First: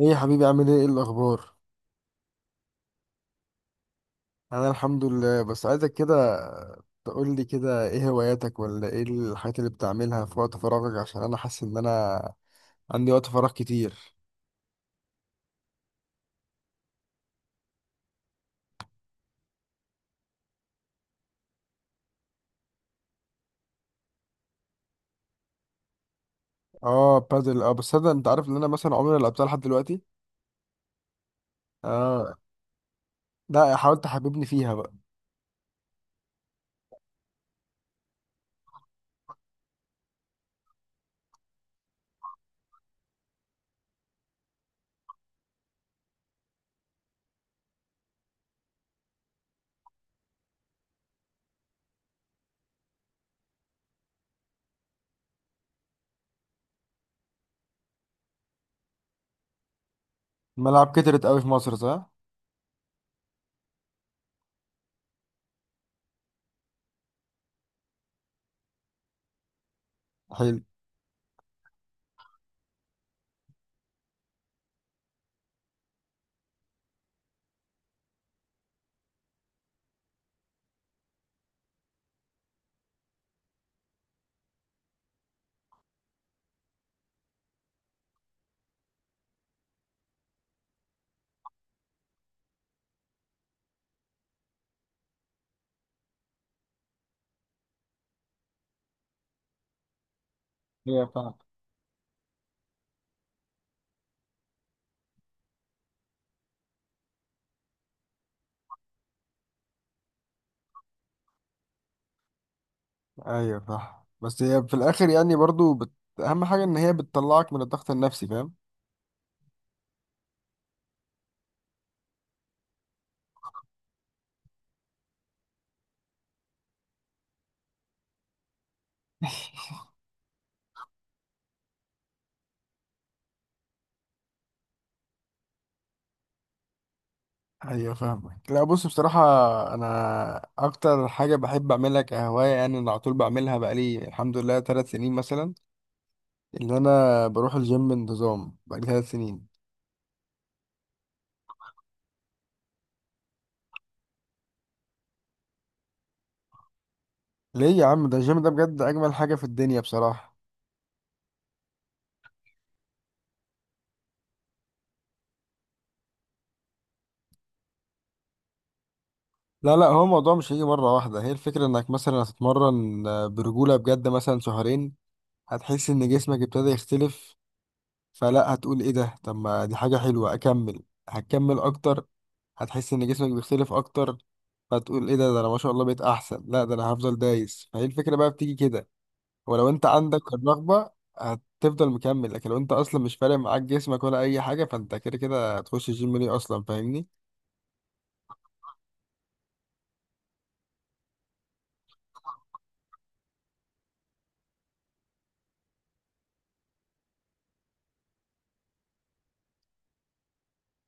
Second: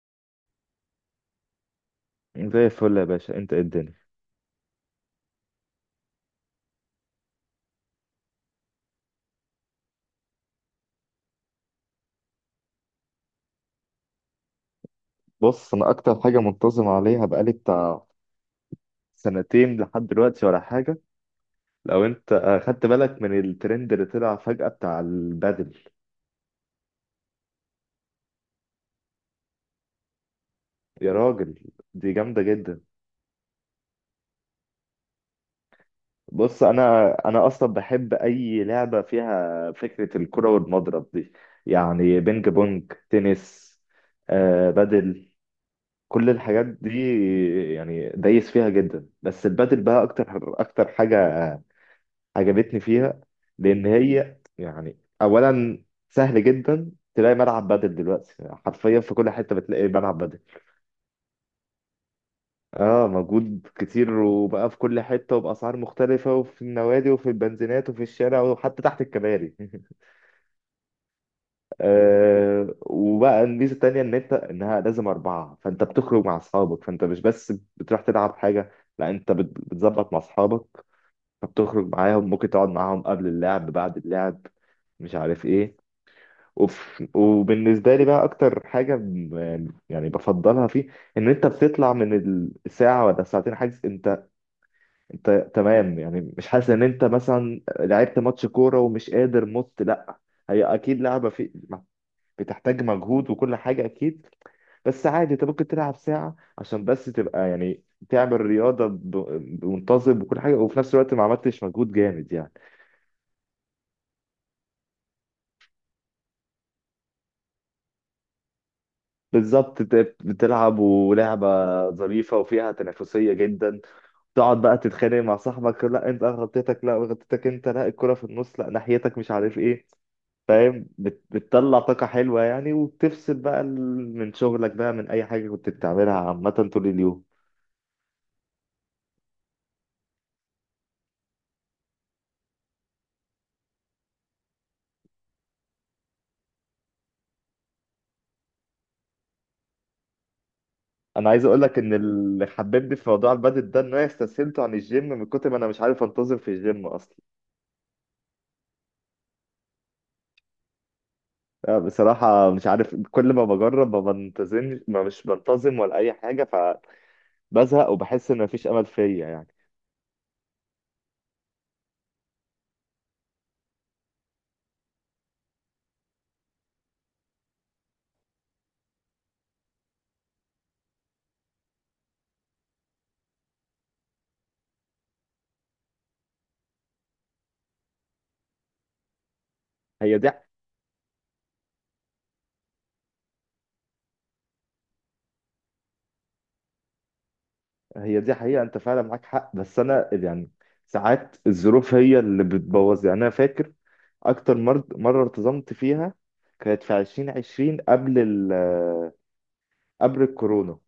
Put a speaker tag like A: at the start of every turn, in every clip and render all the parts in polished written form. A: ايه يا حبيبي، عامل ايه؟ ايه الاخبار؟
B: زي الفل يا باشا، انت ايه الدنيا؟
A: انا الحمد لله. بس عايزك كده تقول لي كده ايه هواياتك، ولا ايه الحاجات اللي بتعملها في وقت فراغك، عشان انا حاسس ان انا عندي وقت فراغ كتير.
B: بص، انا اكتر حاجه منتظم عليها بقالي بتاع سنتين لحد دلوقتي ولا حاجه. لو انت خدت بالك من الترند اللي طلع فجاه بتاع البادل.
A: اه، بادل. اه بس انا، انت عارف ان انا مثلا عمري ما لعبتها لحد دلوقتي.
B: يا راجل، دي
A: اه.
B: جامده جدا.
A: لا، حاولت تحببني فيها بقى.
B: بص، انا اصلا بحب اي لعبه فيها فكره الكره والمضرب دي، يعني بينج بونج، تنس، بادل، كل الحاجات دي. يعني دايس فيها جدا بس البادل بقى اكتر. اكتر حاجه عجبتني فيها لان هي يعني اولا سهل جدا تلاقي ملعب بدل دلوقتي. حرفيا في كل حته بتلاقي ملعب بدل.
A: الملاعب كترت قوي في مصر، صح؟
B: اه، موجود كتير وبقى في كل حته وباسعار مختلفه، وفي النوادي وفي البنزينات وفي الشارع وحتى تحت الكباري.
A: حلو.
B: وبقى الميزه التانيه ان انت انها لازم اربعه، فانت بتخرج مع اصحابك، فانت مش بس بتروح تلعب حاجه، لا انت بتظبط مع اصحابك، فبتخرج معاهم، ممكن تقعد معاهم قبل اللعب بعد اللعب، مش عارف ايه. اوف. وبالنسبه لي بقى اكتر حاجه يعني بفضلها فيه ان انت بتطلع من الساعه ولا ساعتين حاجز انت تمام، يعني مش حاسس ان انت مثلا لعبت ماتش كوره ومش قادر مت، لا. هي اكيد
A: هي
B: لعبه
A: فعلا.
B: في بتحتاج مجهود وكل حاجه اكيد، بس عادي انت ممكن تلعب ساعه عشان بس تبقى يعني تعمل رياضه بمنتظم وكل حاجه، وفي نفس الوقت ما عملتش مجهود جامد يعني.
A: ايوه صح. بس هي في الاخر يعني برضو اهم حاجة ان هي بتطلعك من الضغط النفسي، فاهم؟
B: بالظبط، انت بتلعب ولعبه ظريفه وفيها تنافسيه جدا، تقعد بقى تتخانق مع صاحبك، لا انت غلطتك، لا غلطتك انت، لا الكرة في النص، لا ناحيتك، مش عارف ايه. فاهم؟ بتطلع طاقة حلوة يعني، وبتفصل بقى من شغلك بقى، من اي حاجة كنت بتعملها عامة طول اليوم.
A: ايوه فاهمك. لا بص، بصراحة انا اكتر حاجة بحب اعملها كهواية، يعني انا على طول بعملها بقالي الحمد لله 3 سنين مثلا، اللي انا بروح الجيم بانتظام بقالي 3 سنين.
B: انا عايز اقول لك ان اللي حببني في موضوع البادل ده ان انا استسهلته عن الجيم من كتر ما انا مش عارف انتظم في الجيم اصلا.
A: ليه يا عم؟ ده الجيم ده بجد اجمل حاجة في الدنيا بصراحة.
B: لا، بصراحة مش عارف كل ما بجرب ما بنتظمش، ما مش بنتظم ولا اي حاجة، فبزهق وبحس ان مفيش امل فيا يعني.
A: لا لا، هو الموضوع مش هيجي مرة واحدة. هي الفكرة انك مثلا هتتمرن برجولة بجد مثلا شهرين، هتحس ان جسمك ابتدى يختلف. فلا، هتقول ايه ده، طب ما دي حاجة حلوة، اكمل. هتكمل اكتر، هتحس ان جسمك بيختلف اكتر، فتقول ايه ده انا ما شاء الله بقيت احسن، لا ده انا هفضل دايس. فهي الفكرة بقى بتيجي كده. ولو انت
B: هي
A: عندك
B: دي.
A: الرغبة هتفضل مكمل، لكن لو انت اصلا مش فارق معاك جسمك ولا اي حاجة فانت كده كده هتخش الجيم ليه اصلا، فاهمني؟
B: هي دي حقيقة، انت فعلا معاك حق بس انا يعني ساعات الظروف هي اللي بتبوظ يعني. انا فاكر اكتر مرة ارتزمت فيها كانت في 2020، قبل قبل الكورونا،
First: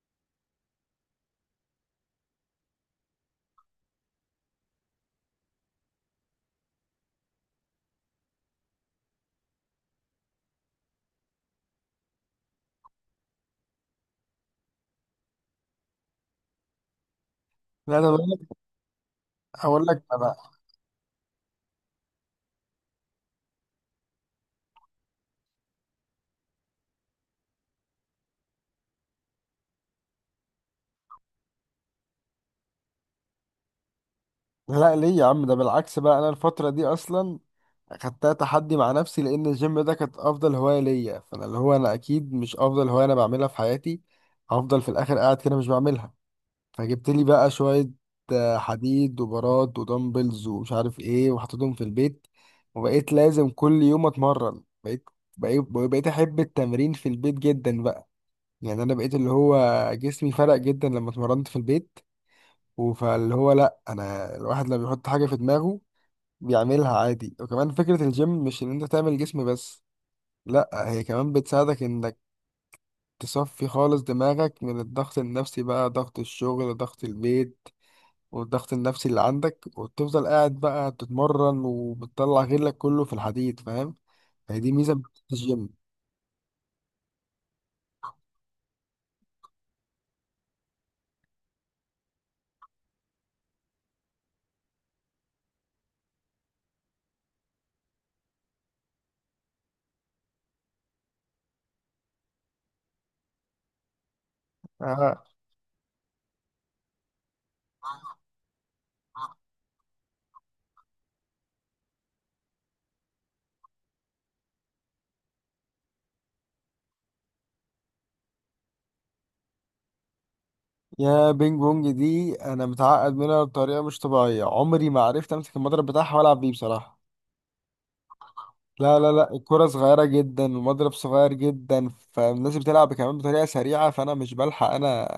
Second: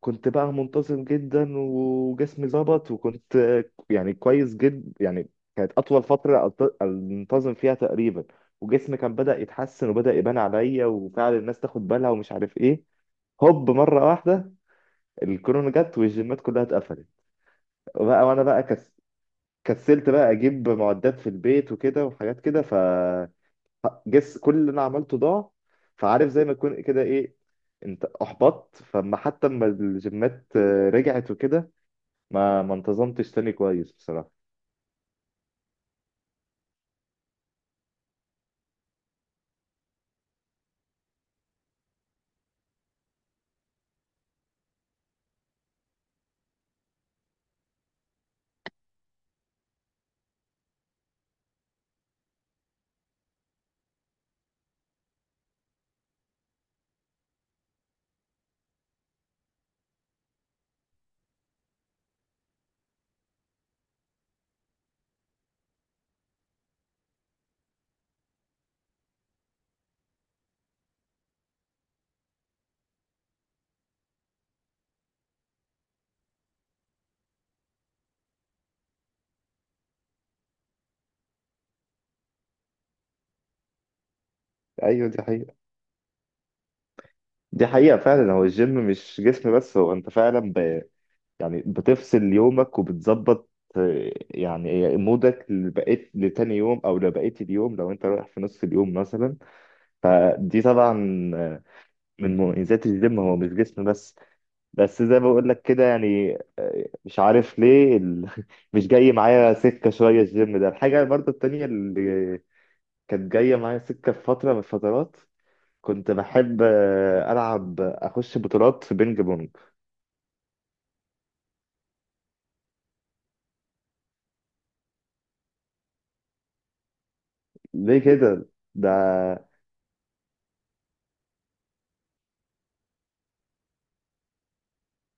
B: كنت بقى منتظم جدا وجسمي ظبط، وكنت يعني كويس جدا يعني. كانت اطول فترة انتظم فيها تقريبا، وجسمي كان بدأ يتحسن وبدأ يبان عليا، وفعلا الناس تاخد بالها ومش عارف ايه. هوب، مرة واحدة الكورونا جت والجيمات كلها اتقفلت.
A: لا انا
B: بقى
A: بقول
B: وانا
A: لك،
B: بقى
A: هقول لك.
B: كسلت بقى اجيب معدات في البيت وكده وحاجات كده، فجس كل اللي انا عملته ضاع. فعارف زي ما تكون كده ايه، انت احبطت، فما حتى لما الجيمات رجعت وكده ما انتظمتش تاني كويس بصراحة.
A: لا ليه يا عم؟ ده بالعكس بقى، انا الفترة دي اصلا خدتها تحدي مع نفسي، لان الجيم ده كانت افضل هواية ليا، فانا اللي هو انا اكيد مش افضل هواية انا بعملها في حياتي هفضل في الاخر قاعد كده مش بعملها. فجبت لي بقى شوية حديد وبارات ودمبلز ومش عارف ايه، وحطيتهم في البيت، وبقيت لازم كل يوم اتمرن. بقيت احب التمرين في البيت جدا بقى، يعني انا بقيت اللي هو جسمي فرق جدا لما اتمرنت في البيت. وفاللي هو لا، انا الواحد لما بيحط حاجة في دماغه بيعملها عادي. وكمان فكرة الجيم مش ان انت تعمل جسم بس، لا هي كمان بتساعدك انك تصفي خالص دماغك من الضغط النفسي بقى، ضغط الشغل، ضغط البيت، والضغط النفسي اللي عندك، وتفضل قاعد بقى تتمرن وبتطلع غلك كله في الحديد، فاهم؟ هي دي ميزة
B: ايوه
A: بتاعت
B: دي حقيقة.
A: الجيم.
B: دي حقيقة فعلا، هو الجيم مش جسم بس، هو انت فعلا يعني بتفصل يومك وبتظبط. يعني مودك لبقيت لتاني يوم او لبقيت اليوم لو انت رايح في نص اليوم مثلا. فدي طبعا من مميزات الجيم، هو مش جسم بس. بس زي
A: آه.
B: ما بقول لك كده يعني مش عارف ليه مش جاي معايا سكة شوية الجيم ده. الحاجة برضو التانية اللي كانت جاية معايا سكة في فترة من الفترات كنت بحب أخش بطولات في بينج بونج.
A: يا بينج بونج دي انا متعقد منها بطريقة مش طبيعية، عمري ما عرفت امسك المضرب بتاعها والعب بيه بصراحة.
B: ليه كده ده؟
A: لا لا لا، الكرة صغيرة جدا، المضرب صغير جدا، فالناس بتلعب كمان بطريقة سريعة، فأنا مش بلحق. أنا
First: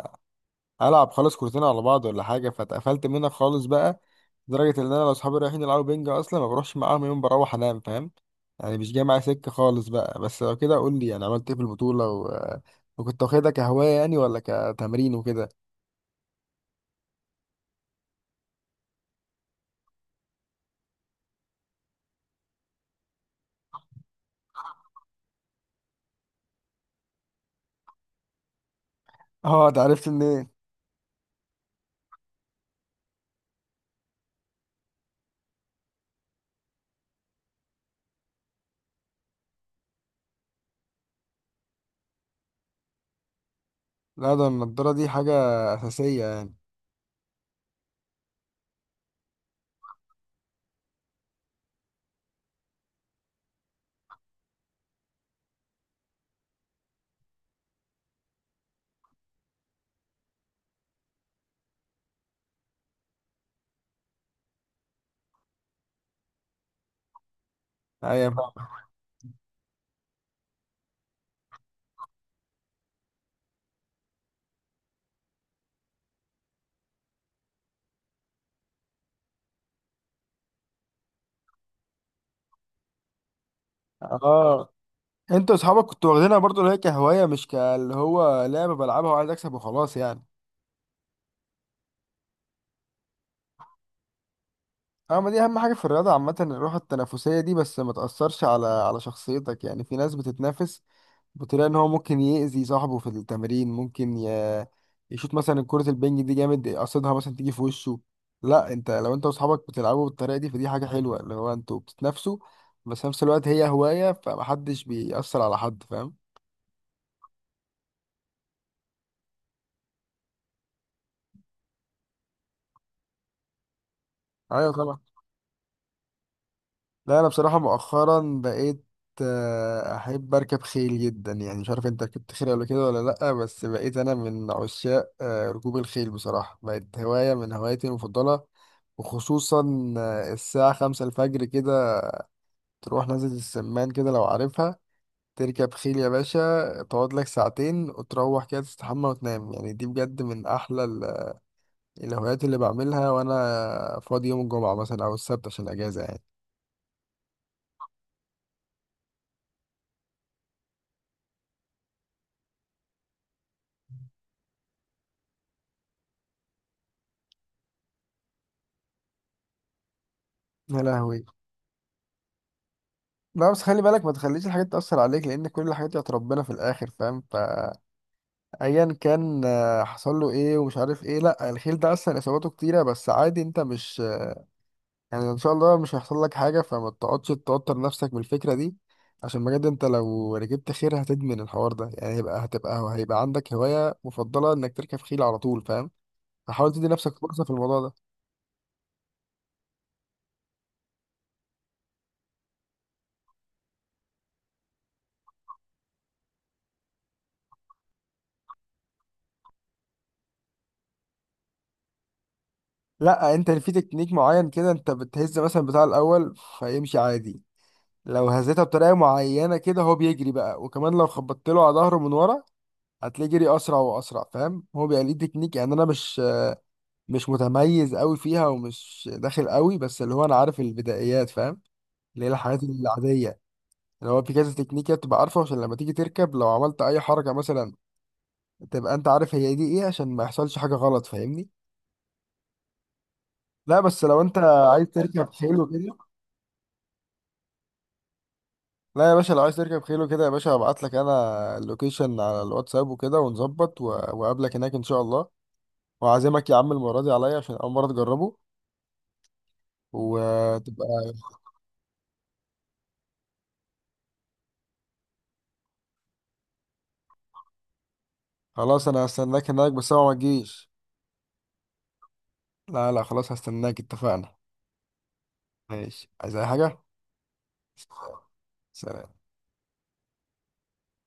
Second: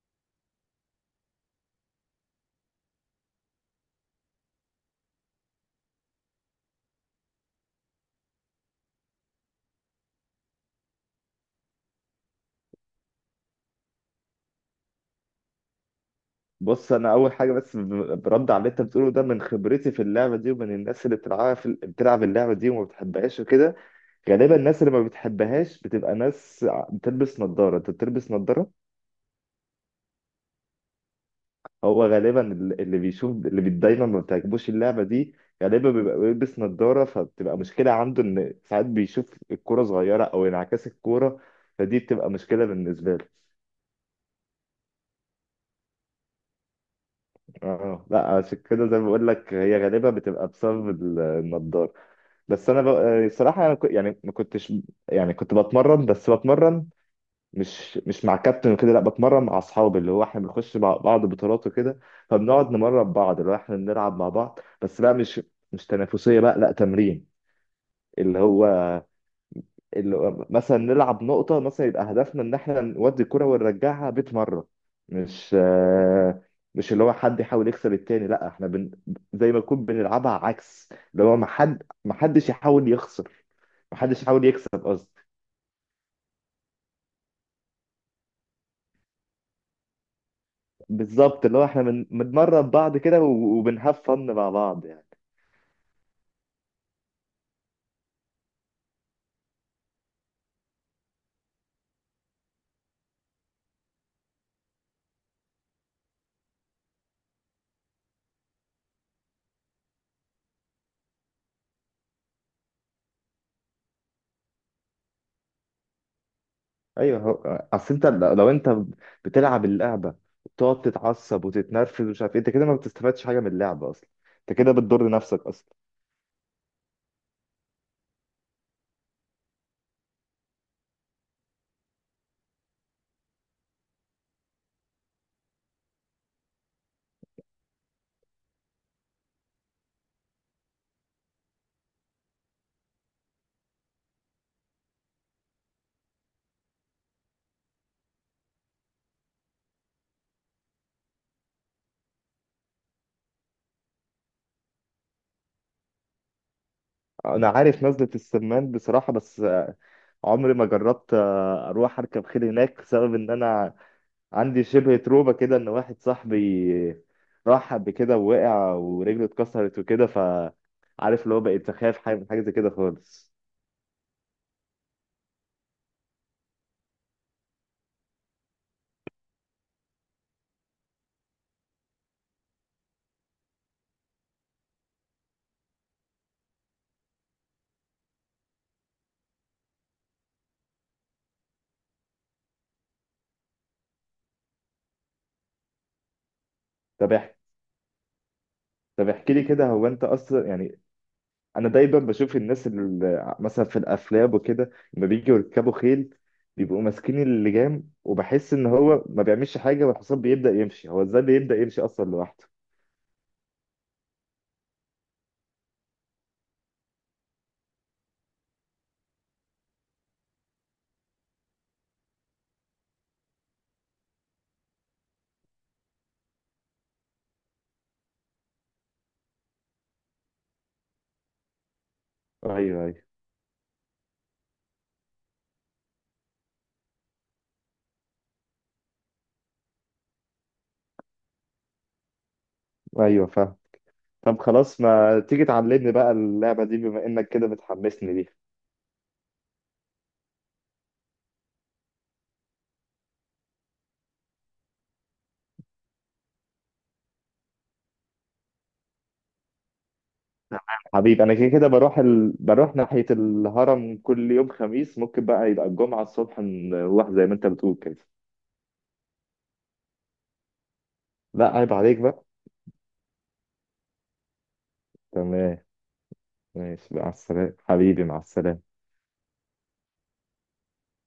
A: ألعب خالص كورتين على بعض ولا حاجة، فاتقفلت منها خالص بقى، لدرجة إن أنا لو صحابي رايحين يلعبوا بينج أصلا ما بروحش معاهم، يوم بروح أنام، فاهم؟ يعني مش جاي معايا سكة خالص بقى. بس لو كده قول لي يعني عملت إيه في البطولة وكنت واخدها كهواية يعني ولا كتمرين وكده؟
B: بص، أنا أول حاجة بس برد على اللي أنت بتقوله ده من خبرتي في اللعبة دي ومن الناس اللي بتلعبها بتلعب اللعبة دي وما بتحبهاش وكده. غالبا الناس اللي ما بتحبهاش بتبقى ناس بتلبس نظارة. انت بتلبس نظارة.
A: أه، ده عرفت منين؟
B: هو غالبا اللي بيشوف، دايما ما بتعجبوش اللعبة دي، غالبا بيبقى بيلبس نظارة، فبتبقى مشكلة عنده ان ساعات بيشوف الكورة صغيرة او انعكاس الكورة، فدي بتبقى مشكلة بالنسبة له.
A: لا، ده النضارة دي حاجة أساسية يعني.
B: اه لا، عشان كده زي ما بقول لك هي غالبا بتبقى بسبب النضاره. بس انا صراحة انا يعني ما كنتش، يعني كنت بتمرن بس بتمرن، مش مع كابتن وكده، لا بتمرن مع اصحابي، اللي هو احنا بنخش مع بعض بطولات وكده، فبنقعد نمرن بعض. اللي هو احنا بنلعب مع بعض بس بقى مش تنافسيه بقى، لا تمرين.
A: أيوة
B: اللي
A: فاهم.
B: هو اللي هو مثلا نلعب نقطه مثلا، يبقى هدفنا ان احنا نودي الكره ونرجعها 100 مره. مش آه، مش اللي هو حد يحاول يكسب التاني، لا احنا زي ما نكون بنلعبها عكس، اللي هو ما حدش يحاول يخسر. ما حدش يحاول يكسب
A: اه،
B: قصدي.
A: انت واصحابك كنتوا واخدينها برضو اللي هي كهوايه، مش كاللي هو لعبه بلعبها وعايز اكسب وخلاص يعني.
B: بالظبط اللي هو احنا بنمرن بعض كده و- وبنهاف فن مع بعض يعني.
A: اما دي اهم حاجه في الرياضه عامه، الروح التنافسيه دي. بس ما تاثرش على على شخصيتك، يعني في ناس بتتنافس بتلاقي ان هو ممكن يأذي صاحبه في التمرين، ممكن يشوط مثلا كرة البنج دي جامد قصدها مثلا تيجي في وشه. لا انت لو انت واصحابك بتلعبوا بالطريقة دي فدي حاجة حلوة، اللي هو انتوا بتتنافسوا، بس في نفس الوقت هي هواية، فمحدش بيأثر على حد، فاهم؟
B: ايوه، هو اصل انت لو انت بتلعب اللعبه وبتقعد تتعصب وتتنرفز ومش عارف ايه، انت كده ما بتستفادش حاجه من اللعبه اصلا، انت
A: ايوه
B: كده
A: طبعا.
B: بتضر نفسك اصلا.
A: لا انا بصراحه مؤخرا بقيت احب اركب خيل جدا، يعني مش عارف انت ركبت خيل قبل كده ولا لا، بس بقيت انا من عشاق ركوب الخيل بصراحه، بقت هوايه من هواياتي المفضله، وخصوصا الساعه 5 الفجر كده تروح نازل السمان كده لو عارفها، تركب خيل يا باشا، تقعد لك ساعتين وتروح كده تستحمى وتنام، يعني دي بجد من احلى الهوايات اللي بعملها وانا فاضي يوم الجمعه مثلا او السبت عشان اجازه يعني.
B: انا عارف نزله السمان بصراحه، بس عمري ما جربت اروح اركب خيل هناك بسبب ان انا عندي شبه تروما كده ان واحد صاحبي راح قبل كده ووقع ورجله اتكسرت وكده ف
A: يا
B: عارف
A: لهوي.
B: اللي هو بقيت اخاف حاجه من حاجه زي كده خالص.
A: لا بس خلي بالك، ما تخليش الحاجات تأثر عليك، لأن كل الحاجات دي بتاعت ربنا في الآخر، فاهم؟ فأيا كان حصل له إيه ومش عارف إيه، لا الخيل ده أصلا إصاباته كتيرة، بس عادي، أنت مش يعني إن شاء الله مش هيحصل لك حاجة، فما تقعدش توتر نفسك من الفكرة دي، عشان بجد أنت لو ركبت خيل هتدمن الحوار ده، يعني هيبقى هتبقى هيبقى عندك هواية مفضلة إنك تركب خيل على طول، فاهم؟ فحاول تدي
B: طب
A: نفسك
B: احكي
A: فرصة في الموضوع ده.
B: طب احكي لي كده، هو انت اصلا يعني، انا دايما بشوف الناس اللي مثلا في الافلام وكده لما بيجوا يركبوا خيل بيبقوا ماسكين اللجام وبحس ان هو ما بيعملش حاجه والحصان بيبدا يمشي. هو ازاي بيبدا يمشي اصلا لوحده؟
A: لا أنت في تكنيك معين كده، أنت بتهز مثلا بتاع الأول فيمشي عادي، لو هزيتها بطريقه معينه كده هو بيجري بقى، وكمان لو خبطت له على ظهره من ورا هتلاقيه جري اسرع واسرع، فاهم؟ هو بيبقى ليه تكنيك يعني، انا مش متميز قوي فيها ومش داخل قوي، بس اللي هو انا عارف البدايات، فاهم؟ اللي هي الحاجات
B: ايوه، ايوه.
A: العاديه، اللي هو في كذا تكنيك تبقى عارفه عشان لما تيجي تركب لو عملت اي حركه مثلا تبقى انت عارف هي دي ايه، عشان ما يحصلش حاجه غلط، فاهمني؟
B: ايوه فاهم.
A: لا بس لو انت
B: طب خلاص،
A: عايز
B: ما
A: تركب
B: تيجي
A: حلو
B: تعلمني
A: كده،
B: بقى اللعبه دي بما انك كده بتحمسني ليها.
A: لا يا باشا لو عايز تركب خيل وكده يا باشا هبعت لك انا اللوكيشن على الواتساب وكده ونظبط واقابلك هناك ان شاء الله، وعازمك يا عم المره دي عليا عشان اول مره تجربه
B: تمام.
A: وتبقى.
B: حبيبي انا كده كده بروح بروح ناحيه الهرم كل يوم خميس، ممكن بقى يبقى الجمعه الصبح نروح زي ما انت بتقول كده.
A: خلاص انا هستناك هناك، بس هو ما تجيش.
B: لا عيب عليك بقى.
A: لا لا خلاص، هستناك، اتفقنا.
B: تمام.
A: ماشي، عايز اي حاجه؟
B: ماشي، مع السلامة حبيبي، مع السلامة.
A: سلام.